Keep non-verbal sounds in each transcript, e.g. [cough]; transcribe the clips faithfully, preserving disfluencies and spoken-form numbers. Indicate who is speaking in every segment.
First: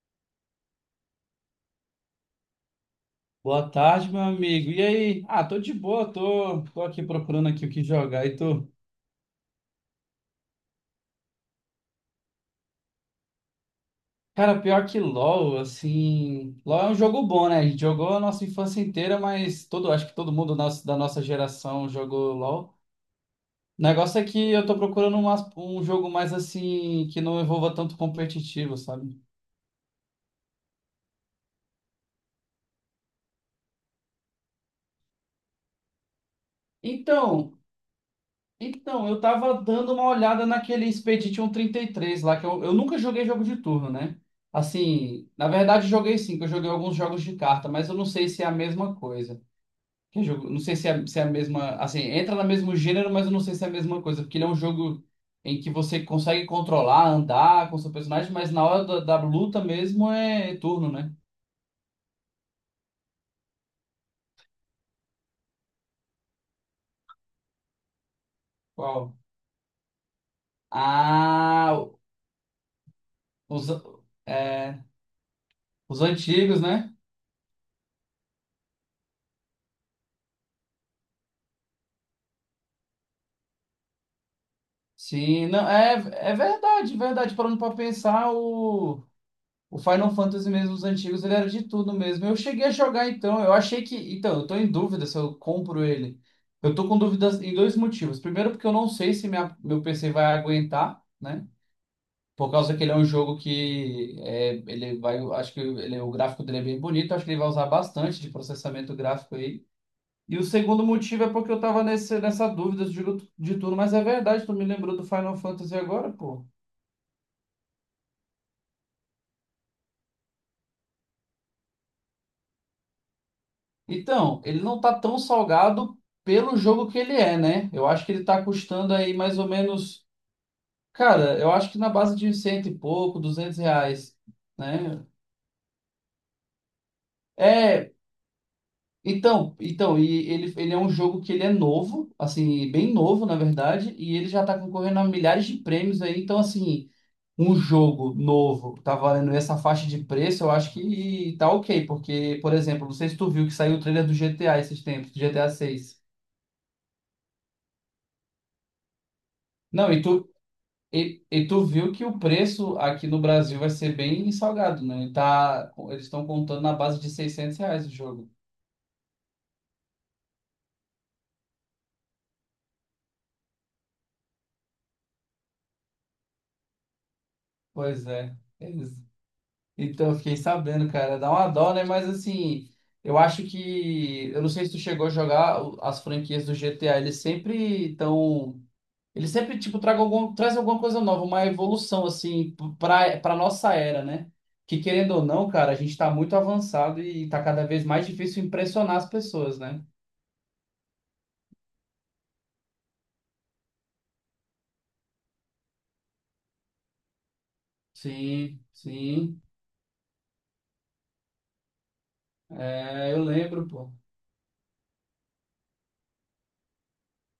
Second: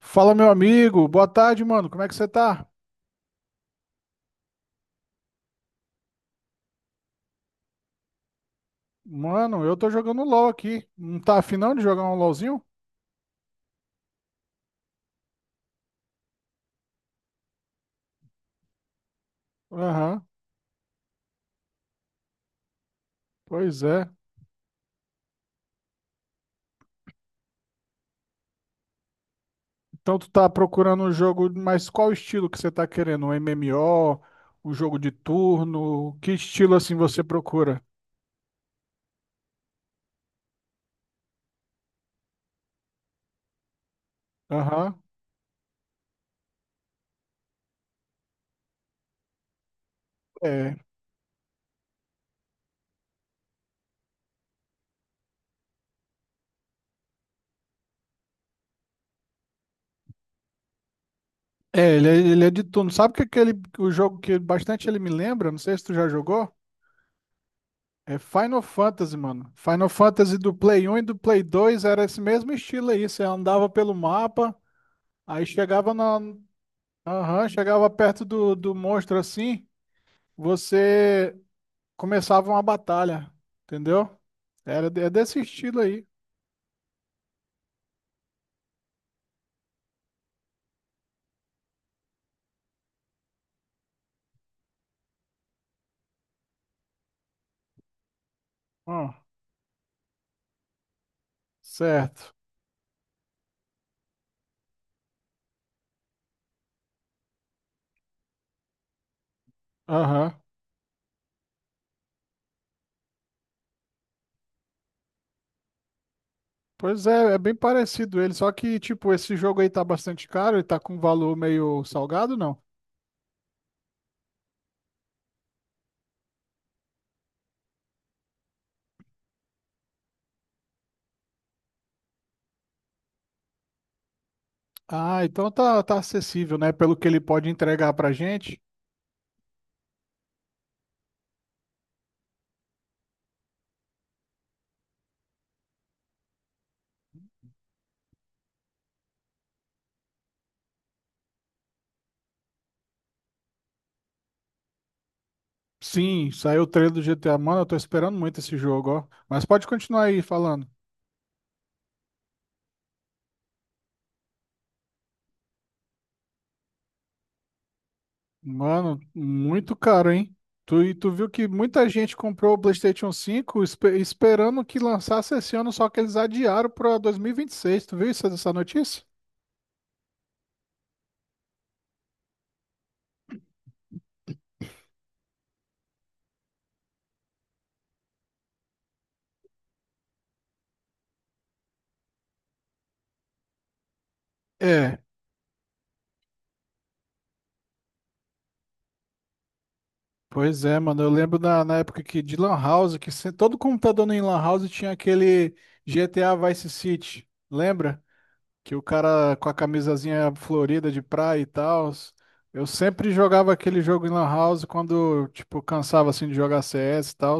Speaker 1: Fala, meu amigo. Boa tarde, mano. Como é que você tá?
Speaker 2: Boa tarde, meu amigo. E aí? Ah, tô de boa, tô, tô aqui procurando aqui o que jogar e tô.
Speaker 1: Mano, eu tô jogando LOL aqui. Não tá afim não de jogar um LOLzinho?
Speaker 2: Cara, pior que LoL, assim. LoL é um jogo bom, né? A gente jogou a nossa infância inteira, mas todo, acho que
Speaker 1: Aham,
Speaker 2: todo mundo nosso- da nossa geração jogou LoL.
Speaker 1: pois
Speaker 2: O
Speaker 1: é.
Speaker 2: negócio é que eu tô procurando umas- um jogo mais assim, que não envolva tanto competitivo, sabe?
Speaker 1: Então tu tá procurando um jogo, mas qual estilo que você tá querendo? Um M M O? Um jogo de turno? Que estilo assim você
Speaker 2: Então,
Speaker 1: procura?
Speaker 2: Então, eu tava dando uma olhada naquele Expedition trinta e três lá, que eu, eu nunca joguei jogo de turno, né?
Speaker 1: Aham,
Speaker 2: Assim, na verdade joguei sim, que eu joguei alguns jogos de carta, mas eu não sei se é a mesma coisa. Que jogo, não sei
Speaker 1: é.
Speaker 2: se é, se é a mesma, assim, entra no mesmo gênero, mas eu não sei se é a mesma coisa, porque ele é um jogo em que você consegue controlar, andar com seu personagem, mas na hora da, da luta mesmo é turno, né?
Speaker 1: É, ele é, ele é de turno. Sabe que aquele, o jogo que bastante ele me lembra? Não sei se tu já jogou. É Final
Speaker 2: Qual?
Speaker 1: Fantasy, mano. Final Fantasy do Play um e do Play
Speaker 2: Ah,
Speaker 1: dois era esse mesmo estilo aí. Você
Speaker 2: os,
Speaker 1: andava pelo mapa.
Speaker 2: é,
Speaker 1: Aí chegava
Speaker 2: os
Speaker 1: na,
Speaker 2: antigos, né?
Speaker 1: aham, chegava perto do, do monstro assim, você começava uma batalha, entendeu? Era, de- é desse
Speaker 2: Sim, não,
Speaker 1: estilo
Speaker 2: é,
Speaker 1: aí.
Speaker 2: é verdade, verdade. Parando pra pensar, o, o Final Fantasy mesmo, os antigos, ele era de tudo mesmo. Eu cheguei a jogar então, eu achei que. Então, eu tô em dúvida se eu compro ele. Eu tô com dúvidas em dois motivos. Primeiro, porque eu não sei
Speaker 1: Ó,
Speaker 2: se minha, meu P C vai aguentar, né?
Speaker 1: certo.
Speaker 2: Por causa que ele é um jogo que é, ele vai, eu acho que ele, o gráfico dele é bem bonito, acho que ele vai usar bastante de processamento gráfico aí.
Speaker 1: Aham.
Speaker 2: E o segundo motivo é porque eu tava nesse, nessa dúvida de, de tudo, mas é verdade, tu me lembrou do Final Fantasy agora, pô.
Speaker 1: Pois é, é bem parecido ele, só que tipo, esse jogo aí tá bastante caro, ele tá com um valor meio salgado, não?
Speaker 2: Então, ele não tá tão salgado pelo jogo que ele é, né? Eu acho que ele tá custando aí mais ou menos. Cara, eu acho que na base de cento e pouco, duzentos reais, né?
Speaker 1: Ah, então tá, tá acessível, né? Pelo que ele pode entregar
Speaker 2: É,
Speaker 1: pra gente.
Speaker 2: então, então, e ele, ele é um jogo que ele é novo, assim, bem novo, na verdade, e ele já tá concorrendo a milhares de prêmios aí, então, assim, um jogo novo tá valendo essa faixa de preço, eu acho que tá ok, porque, por exemplo, não sei se tu viu que saiu o trailer do G T A esses tempos, do G T A seis.
Speaker 1: Sim, saiu o trailer do G T A. Mano, eu tô esperando muito esse jogo, ó. Mas pode
Speaker 2: Não, e
Speaker 1: continuar aí
Speaker 2: tu,
Speaker 1: falando.
Speaker 2: E, e tu viu que o preço aqui no Brasil vai ser bem salgado, né? Ele tá, eles estão contando na base de seiscentos reais o jogo.
Speaker 1: Mano, muito caro, hein? Tu, e tu viu que muita gente comprou o PlayStation cinco espe- esperando que lançasse esse ano, só que eles adiaram para dois mil e e vinte e seis. Tu
Speaker 2: Pois
Speaker 1: viu isso,
Speaker 2: é.
Speaker 1: essa
Speaker 2: eles-
Speaker 1: notícia?
Speaker 2: Então, eu fiquei sabendo, cara. Dá uma dó, né? Mas, assim, eu acho que... Eu não sei se tu chegou a jogar o- as franquias do G T A. Eles sempre estão... Eles sempre, tipo, tragam algum, trazem alguma coisa nova, uma evolução, assim, p- pra, pra nossa era, né? Que,
Speaker 1: É,
Speaker 2: querendo ou não, cara, a gente tá muito avançado e tá cada vez mais difícil impressionar as pessoas, né?
Speaker 1: pois é, mano. Eu lembro na, na época que de Lan House, que se- todo computador em Lan House tinha aquele G T A Vice City. Lembra?
Speaker 2: Sim,
Speaker 1: Que o cara
Speaker 2: sim.
Speaker 1: com a camisazinha florida de praia e tal. Eu sempre
Speaker 2: É, eu
Speaker 1: jogava
Speaker 2: lembro,
Speaker 1: aquele
Speaker 2: pô.
Speaker 1: jogo em Lan House quando, tipo, cansava assim de jogar C S e tal.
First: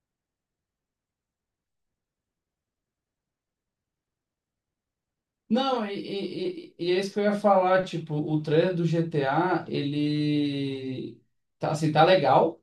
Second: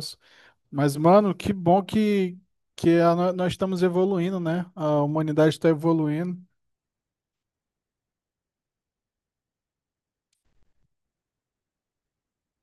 Speaker 1: Mas, mano, que bom que, que a no- nós estamos evoluindo, né? A humanidade está
Speaker 2: Não, e,
Speaker 1: evoluindo.
Speaker 2: e, e e é isso que eu ia falar, tipo, o trailer do G T A, ele tá, assim, tá legal,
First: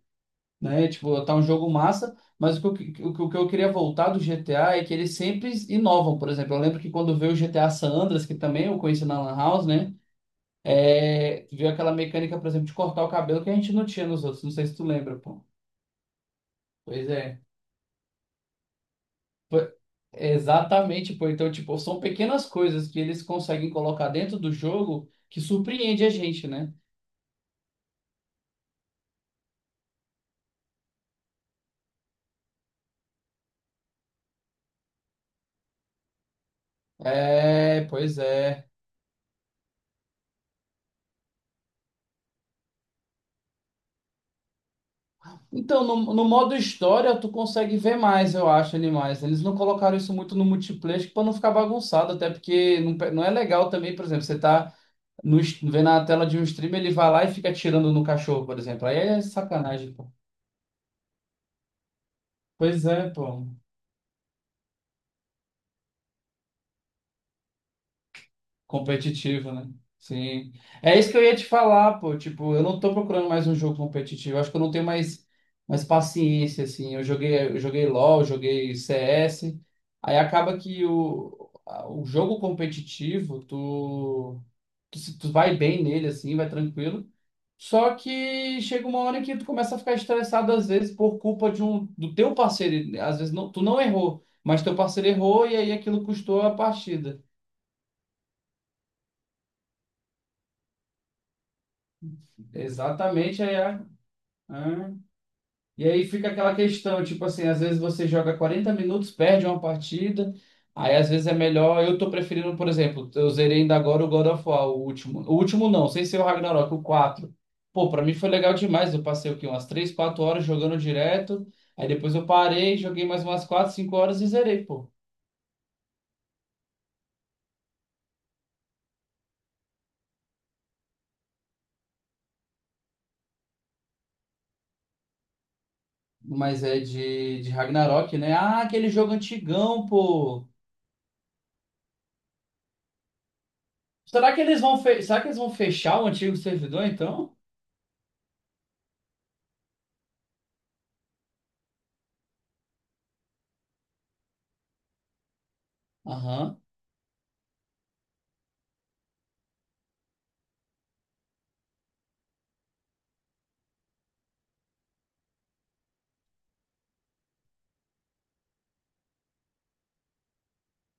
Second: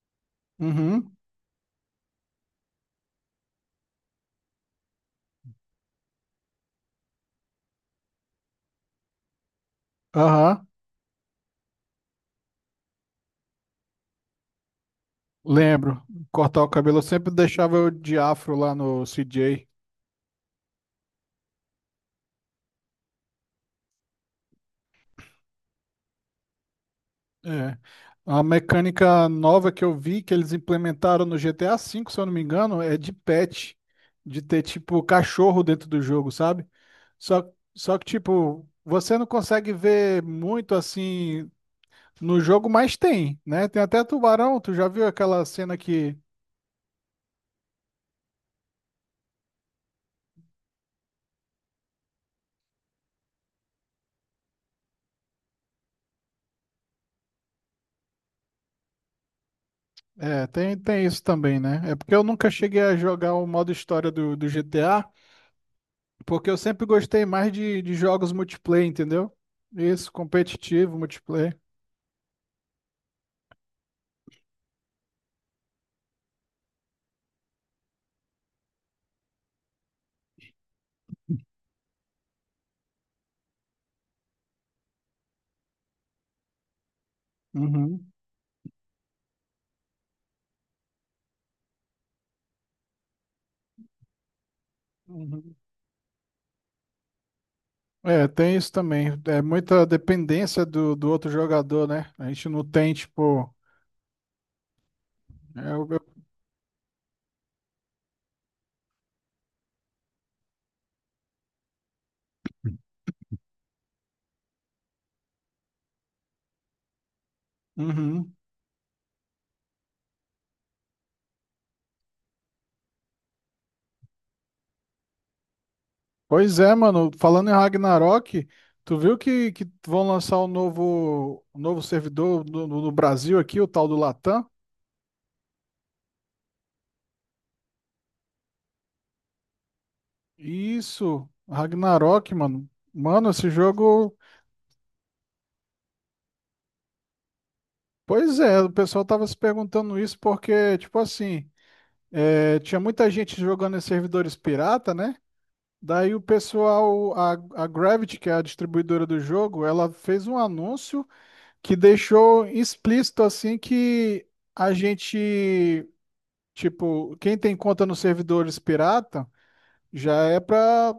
Speaker 2: né?
Speaker 1: Uhum.
Speaker 2: Tipo, tá um jogo massa, mas o que, eu- o, que o que eu queria voltar do G T A é que eles sempre inovam, por exemplo. Eu lembro que quando veio o G T A San Andreas, que também eu conheci na Lan House, né?
Speaker 1: Aham.
Speaker 2: É, veio aquela mecânica, por exemplo, de cortar o cabelo que a gente não tinha nos outros. Não sei se tu lembra, pô.
Speaker 1: Lembro. Cortar o cabelo, eu
Speaker 2: Pois
Speaker 1: sempre
Speaker 2: é.
Speaker 1: deixava eu de afro lá no C J.
Speaker 2: Foi- Exatamente, pô. Então, tipo, são pequenas coisas que eles conseguem colocar dentro do jogo que surpreende a gente, né?
Speaker 1: É. A mecânica nova que eu vi, que eles implementaram no G T A cinco, se eu não me engano, é de pet. De ter, tipo, cachorro dentro do jogo, sabe? Só,
Speaker 2: É,
Speaker 1: só que,
Speaker 2: pois
Speaker 1: tipo,
Speaker 2: é.
Speaker 1: você não consegue ver muito assim. No jogo mais tem, né? Tem até tubarão, tu já viu aquela cena
Speaker 2: Então, no,
Speaker 1: que.
Speaker 2: no modo história, tu consegue ver mais, eu acho, animais. Eles não colocaram isso muito no multiplayer, acho que pra não ficar bagunçado, até porque não, pe- não é legal também, por exemplo, você tá no, es- vendo a tela de um streamer, ele vai lá e fica atirando no cachorro, por exemplo. Aí é sacanagem, pô.
Speaker 1: É, tem, tem isso também, né? É porque eu nunca cheguei
Speaker 2: Pois
Speaker 1: a
Speaker 2: é,
Speaker 1: jogar
Speaker 2: pô.
Speaker 1: o modo história do, do G T A, porque eu sempre gostei mais de, de jogos multiplayer, entendeu?
Speaker 2: Competitivo, né?
Speaker 1: Isso,
Speaker 2: Sim.
Speaker 1: competitivo,
Speaker 2: É isso que eu ia te
Speaker 1: multiplayer.
Speaker 2: falar, pô. Tipo, eu não tô procurando mais um jogo competitivo. Eu acho que eu não tenho mais, mais paciência, assim. Eu joguei, eu joguei LoL, joguei C S. Aí acaba que o, a- o jogo competitivo, tu, tu, se- tu vai bem nele, assim, vai tranquilo. Só
Speaker 1: Uhum,
Speaker 2: que chega uma hora que tu começa a ficar estressado, às vezes, por culpa de um, do teu parceiro. Às vezes não, tu não errou, mas teu parceiro errou
Speaker 1: uhum.
Speaker 2: e aí aquilo custou a partida.
Speaker 1: É, tem isso também. É muita dependência do, do outro jogador, né? A gente não tem,
Speaker 2: Exatamente,
Speaker 1: tipo.
Speaker 2: aí né?
Speaker 1: é,
Speaker 2: E
Speaker 1: eu-
Speaker 2: aí fica aquela questão, tipo assim, às vezes você joga quarenta minutos, perde uma partida, aí às vezes é melhor. Eu tô preferindo, por exemplo, eu zerei ainda agora o God of War, o último. O último não, sem ser o Ragnarok, o quatro. Pô, pra mim foi
Speaker 1: Uhum.
Speaker 2: legal demais. Eu passei o quê? Umas três quatro horas jogando direto. Aí depois eu parei, joguei mais umas quatro cinco horas e zerei, pô.
Speaker 1: Pois é, mano. Falando em Ragnarok, tu viu que, que vão lançar o novo, o novo servidor no, no- no Brasil aqui, o tal do Latam?
Speaker 2: Mas é de, de Ragnarok, né? Ah, aquele jogo antigão, pô.
Speaker 1: Isso, Ragnarok, mano. Mano, esse jogo.
Speaker 2: Será que eles vão, fe... será que eles vão fechar o antigo servidor, então?
Speaker 1: Pois é, o pessoal tava se perguntando isso porque, tipo assim, é, tinha muita gente jogando em servidores pirata, né? Daí o
Speaker 2: Aham.
Speaker 1: pessoal, a, a Gravity, que é a distribuidora do jogo, ela fez um anúncio que deixou explícito assim que a gente tipo, quem tem conta nos servidores pirata já é para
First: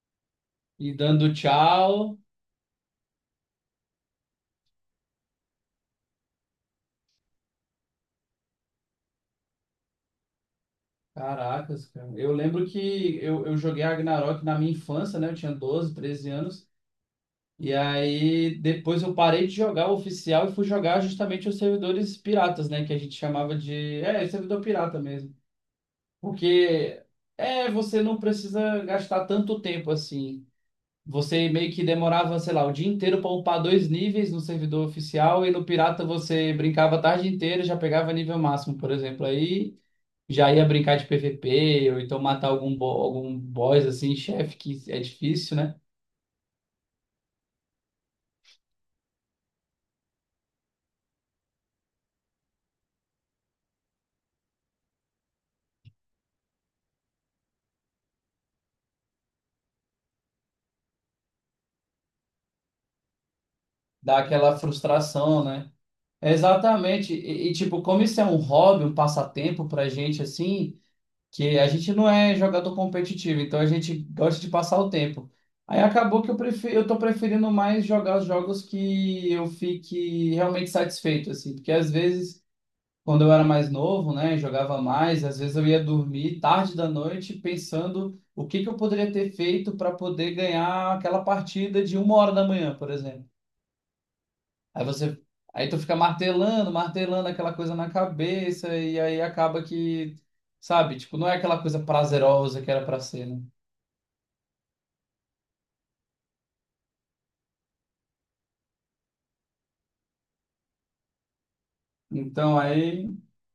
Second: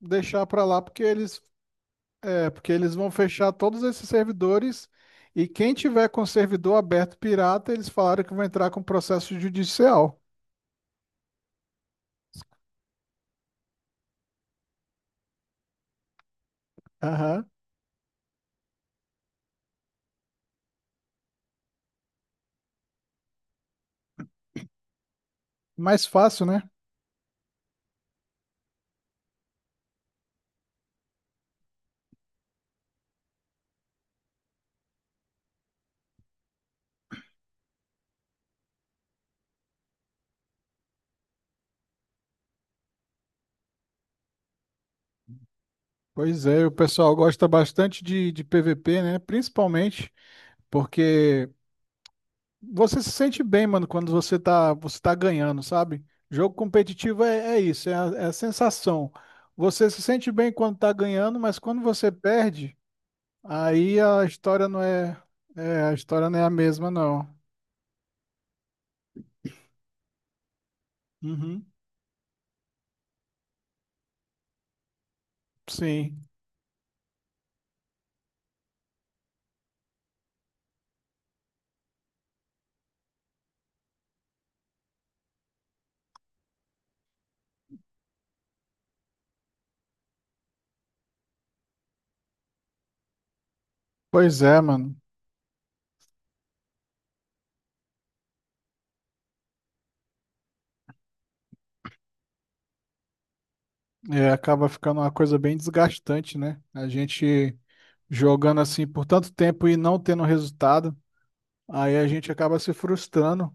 Speaker 1: deixar para lá
Speaker 2: E
Speaker 1: porque
Speaker 2: dando
Speaker 1: eles
Speaker 2: tchau.
Speaker 1: é porque eles vão fechar todos esses servidores e quem tiver com servidor aberto pirata, eles falaram que vão entrar com processo judicial.
Speaker 2: Caracas, cara. Eu lembro que eu, eu joguei Ragnarok na minha infância, né? Eu tinha doze treze anos.
Speaker 1: Aham.
Speaker 2: E aí depois eu parei de jogar o oficial e fui jogar justamente os servidores piratas, né? Que a gente chamava de. É, servidor pirata mesmo.
Speaker 1: Mais fácil, né?
Speaker 2: Porque é, você não precisa gastar tanto tempo assim. Você meio que demorava, sei lá, o dia inteiro para upar dois níveis no servidor oficial e no pirata você brincava a tarde inteira, e já pegava nível máximo, por exemplo. Aí já ia brincar de P V P, ou então matar algum, bo- algum boss, assim, chefe, que é difícil, né?
Speaker 1: Pois é, o pessoal gosta bastante de, de P V P, né? Principalmente porque você se sente bem, mano, quando você tá, você tá ganhando, sabe? Jogo competitivo é, é isso, é a, é a sensação. Você se sente bem quando tá ganhando, mas quando você perde, aí
Speaker 2: Dá
Speaker 1: a
Speaker 2: aquela
Speaker 1: história não é,
Speaker 2: frustração, né?
Speaker 1: é, a história
Speaker 2: É,
Speaker 1: não é a mesma,
Speaker 2: exatamente.
Speaker 1: não.
Speaker 2: E, e, tipo, como isso é um hobby, um passatempo pra gente, assim, que
Speaker 1: Uhum,
Speaker 2: a gente não é jogador competitivo, então a gente gosta de passar o tempo. Aí acabou
Speaker 1: sim.
Speaker 2: que eu prefiro, eu tô preferindo mais jogar os jogos que eu fique realmente satisfeito, assim, porque às vezes, quando eu era mais novo, né, jogava mais, às vezes eu ia dormir tarde da noite pensando o que que eu poderia ter feito para poder ganhar aquela partida de uma hora da manhã, por exemplo.
Speaker 1: Pois é,
Speaker 2: Aí
Speaker 1: mano.
Speaker 2: você, aí tu fica martelando, martelando aquela coisa na cabeça e aí acaba que, sabe, tipo, não é aquela coisa prazerosa que era para ser, né?
Speaker 1: É, acaba ficando uma coisa bem desgastante, né? A gente jogando assim por tanto tempo e não tendo resultado, aí a gente acaba
Speaker 2: Então
Speaker 1: se
Speaker 2: aí,
Speaker 1: frustrando.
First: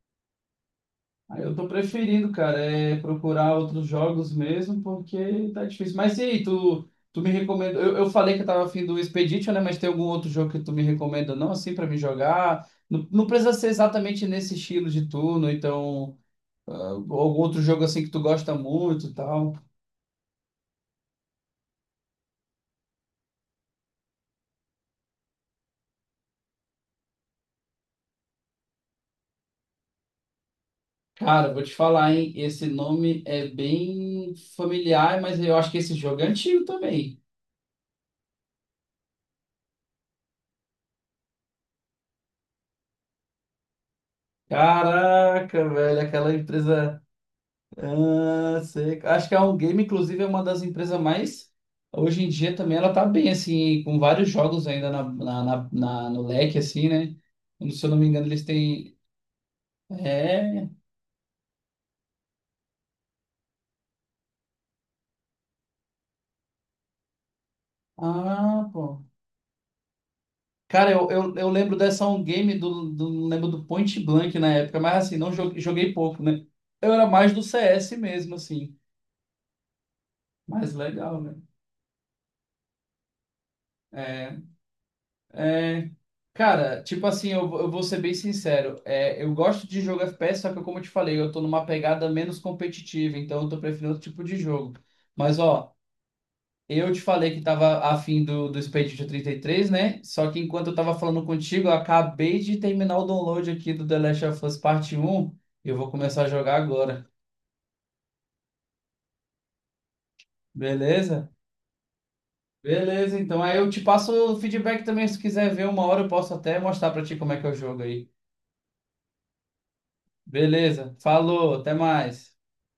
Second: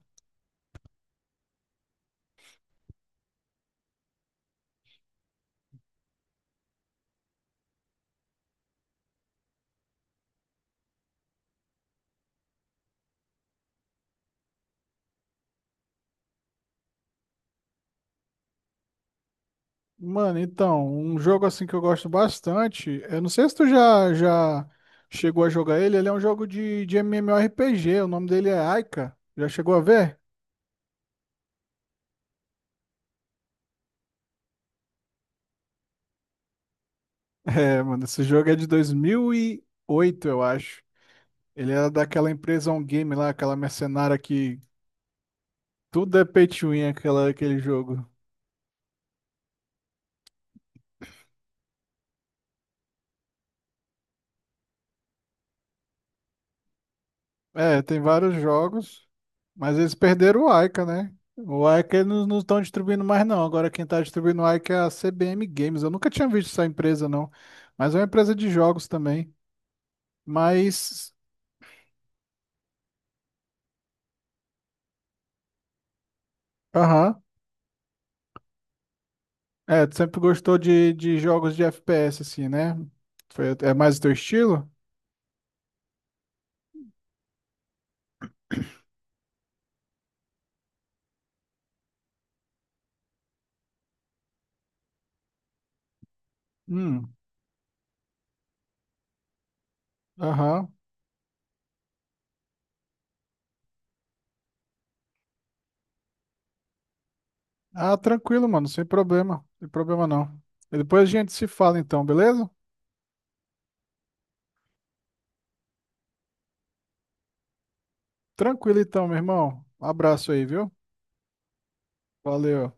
Speaker 2: ah, eu tô preferindo, cara, é procurar outros jogos mesmo, porque tá difícil. Mas e aí, tu, tu me recomenda? Eu, eu falei que eu tava afim do Expedition, né? Mas tem algum outro jogo que tu me recomenda, não, assim, pra me jogar? Não, não precisa ser exatamente nesse estilo de turno, então, ah, algum outro jogo assim que tu gosta muito e tal.
Speaker 1: Mano, então, um jogo assim que eu gosto bastante, eu não sei se tu já, já chegou a jogar ele, ele é um jogo de, de MMORPG, o nome dele é Aika, já chegou a ver? [laughs]
Speaker 2: Cara, vou te falar, hein? Esse nome é bem familiar, mas eu acho que esse jogo é antigo também.
Speaker 1: É, mano, esse jogo é de dois mil e oito, eu acho. Ele era daquela empresa On Game lá, aquela mercenária que
Speaker 2: Caraca, velho,
Speaker 1: tudo é
Speaker 2: aquela
Speaker 1: pay to win,
Speaker 2: empresa.
Speaker 1: aquela, aquele jogo.
Speaker 2: Ah, sei. Acho que a On Game, inclusive, é uma das empresas mais. Hoje em dia também ela tá bem, assim, com vários jogos ainda na, na, na- na- no leque, assim, né?
Speaker 1: É,
Speaker 2: Se eu não
Speaker 1: tem
Speaker 2: me engano,
Speaker 1: vários
Speaker 2: eles têm.
Speaker 1: jogos, mas eles perderam o
Speaker 2: É.
Speaker 1: Aika, né? O Aika eles não estão distribuindo mais, não. Agora quem está distribuindo o Aika é a C B M Games. Eu nunca tinha visto essa empresa, não. Mas é uma empresa de
Speaker 2: Ah,
Speaker 1: jogos
Speaker 2: pô.
Speaker 1: também.
Speaker 2: Cara, eu,
Speaker 1: Mas,
Speaker 2: eu, eu lembro dessa On Game, do, do, lembro do Point Blank na época, mas assim, não joguei, joguei pouco, né? Eu era
Speaker 1: aham.
Speaker 2: mais do C S mesmo, assim.
Speaker 1: É, tu sempre gostou
Speaker 2: Mas
Speaker 1: de, de
Speaker 2: legal, né?
Speaker 1: jogos de F P S, assim, né? Foi- é mais o teu
Speaker 2: É.
Speaker 1: estilo?
Speaker 2: É. Cara, tipo assim, eu, eu vou ser bem sincero. É, eu gosto de jogo F P S, só que como eu te falei, eu tô numa pegada menos competitiva, então eu tô preferindo outro tipo de jogo. Mas ó, eu te
Speaker 1: Hum,
Speaker 2: falei que tava afim do, do Expedition trinta e três, né? Só que
Speaker 1: aham.
Speaker 2: enquanto eu tava falando contigo, eu acabei de terminar o download aqui do The Last of Us Parte Um, e eu vou começar a jogar agora.
Speaker 1: Ah, tranquilo, mano, sem problema. Sem problema, não. E depois a
Speaker 2: Beleza?
Speaker 1: gente se fala, então, beleza?
Speaker 2: Beleza, então aí eu te passo o feedback também, se quiser ver uma hora, eu posso até mostrar pra ti como é que é o jogo aí.
Speaker 1: Tranquilo, então, meu irmão. Um abraço aí, viu?
Speaker 2: Beleza, falou, até mais.
Speaker 1: Valeu.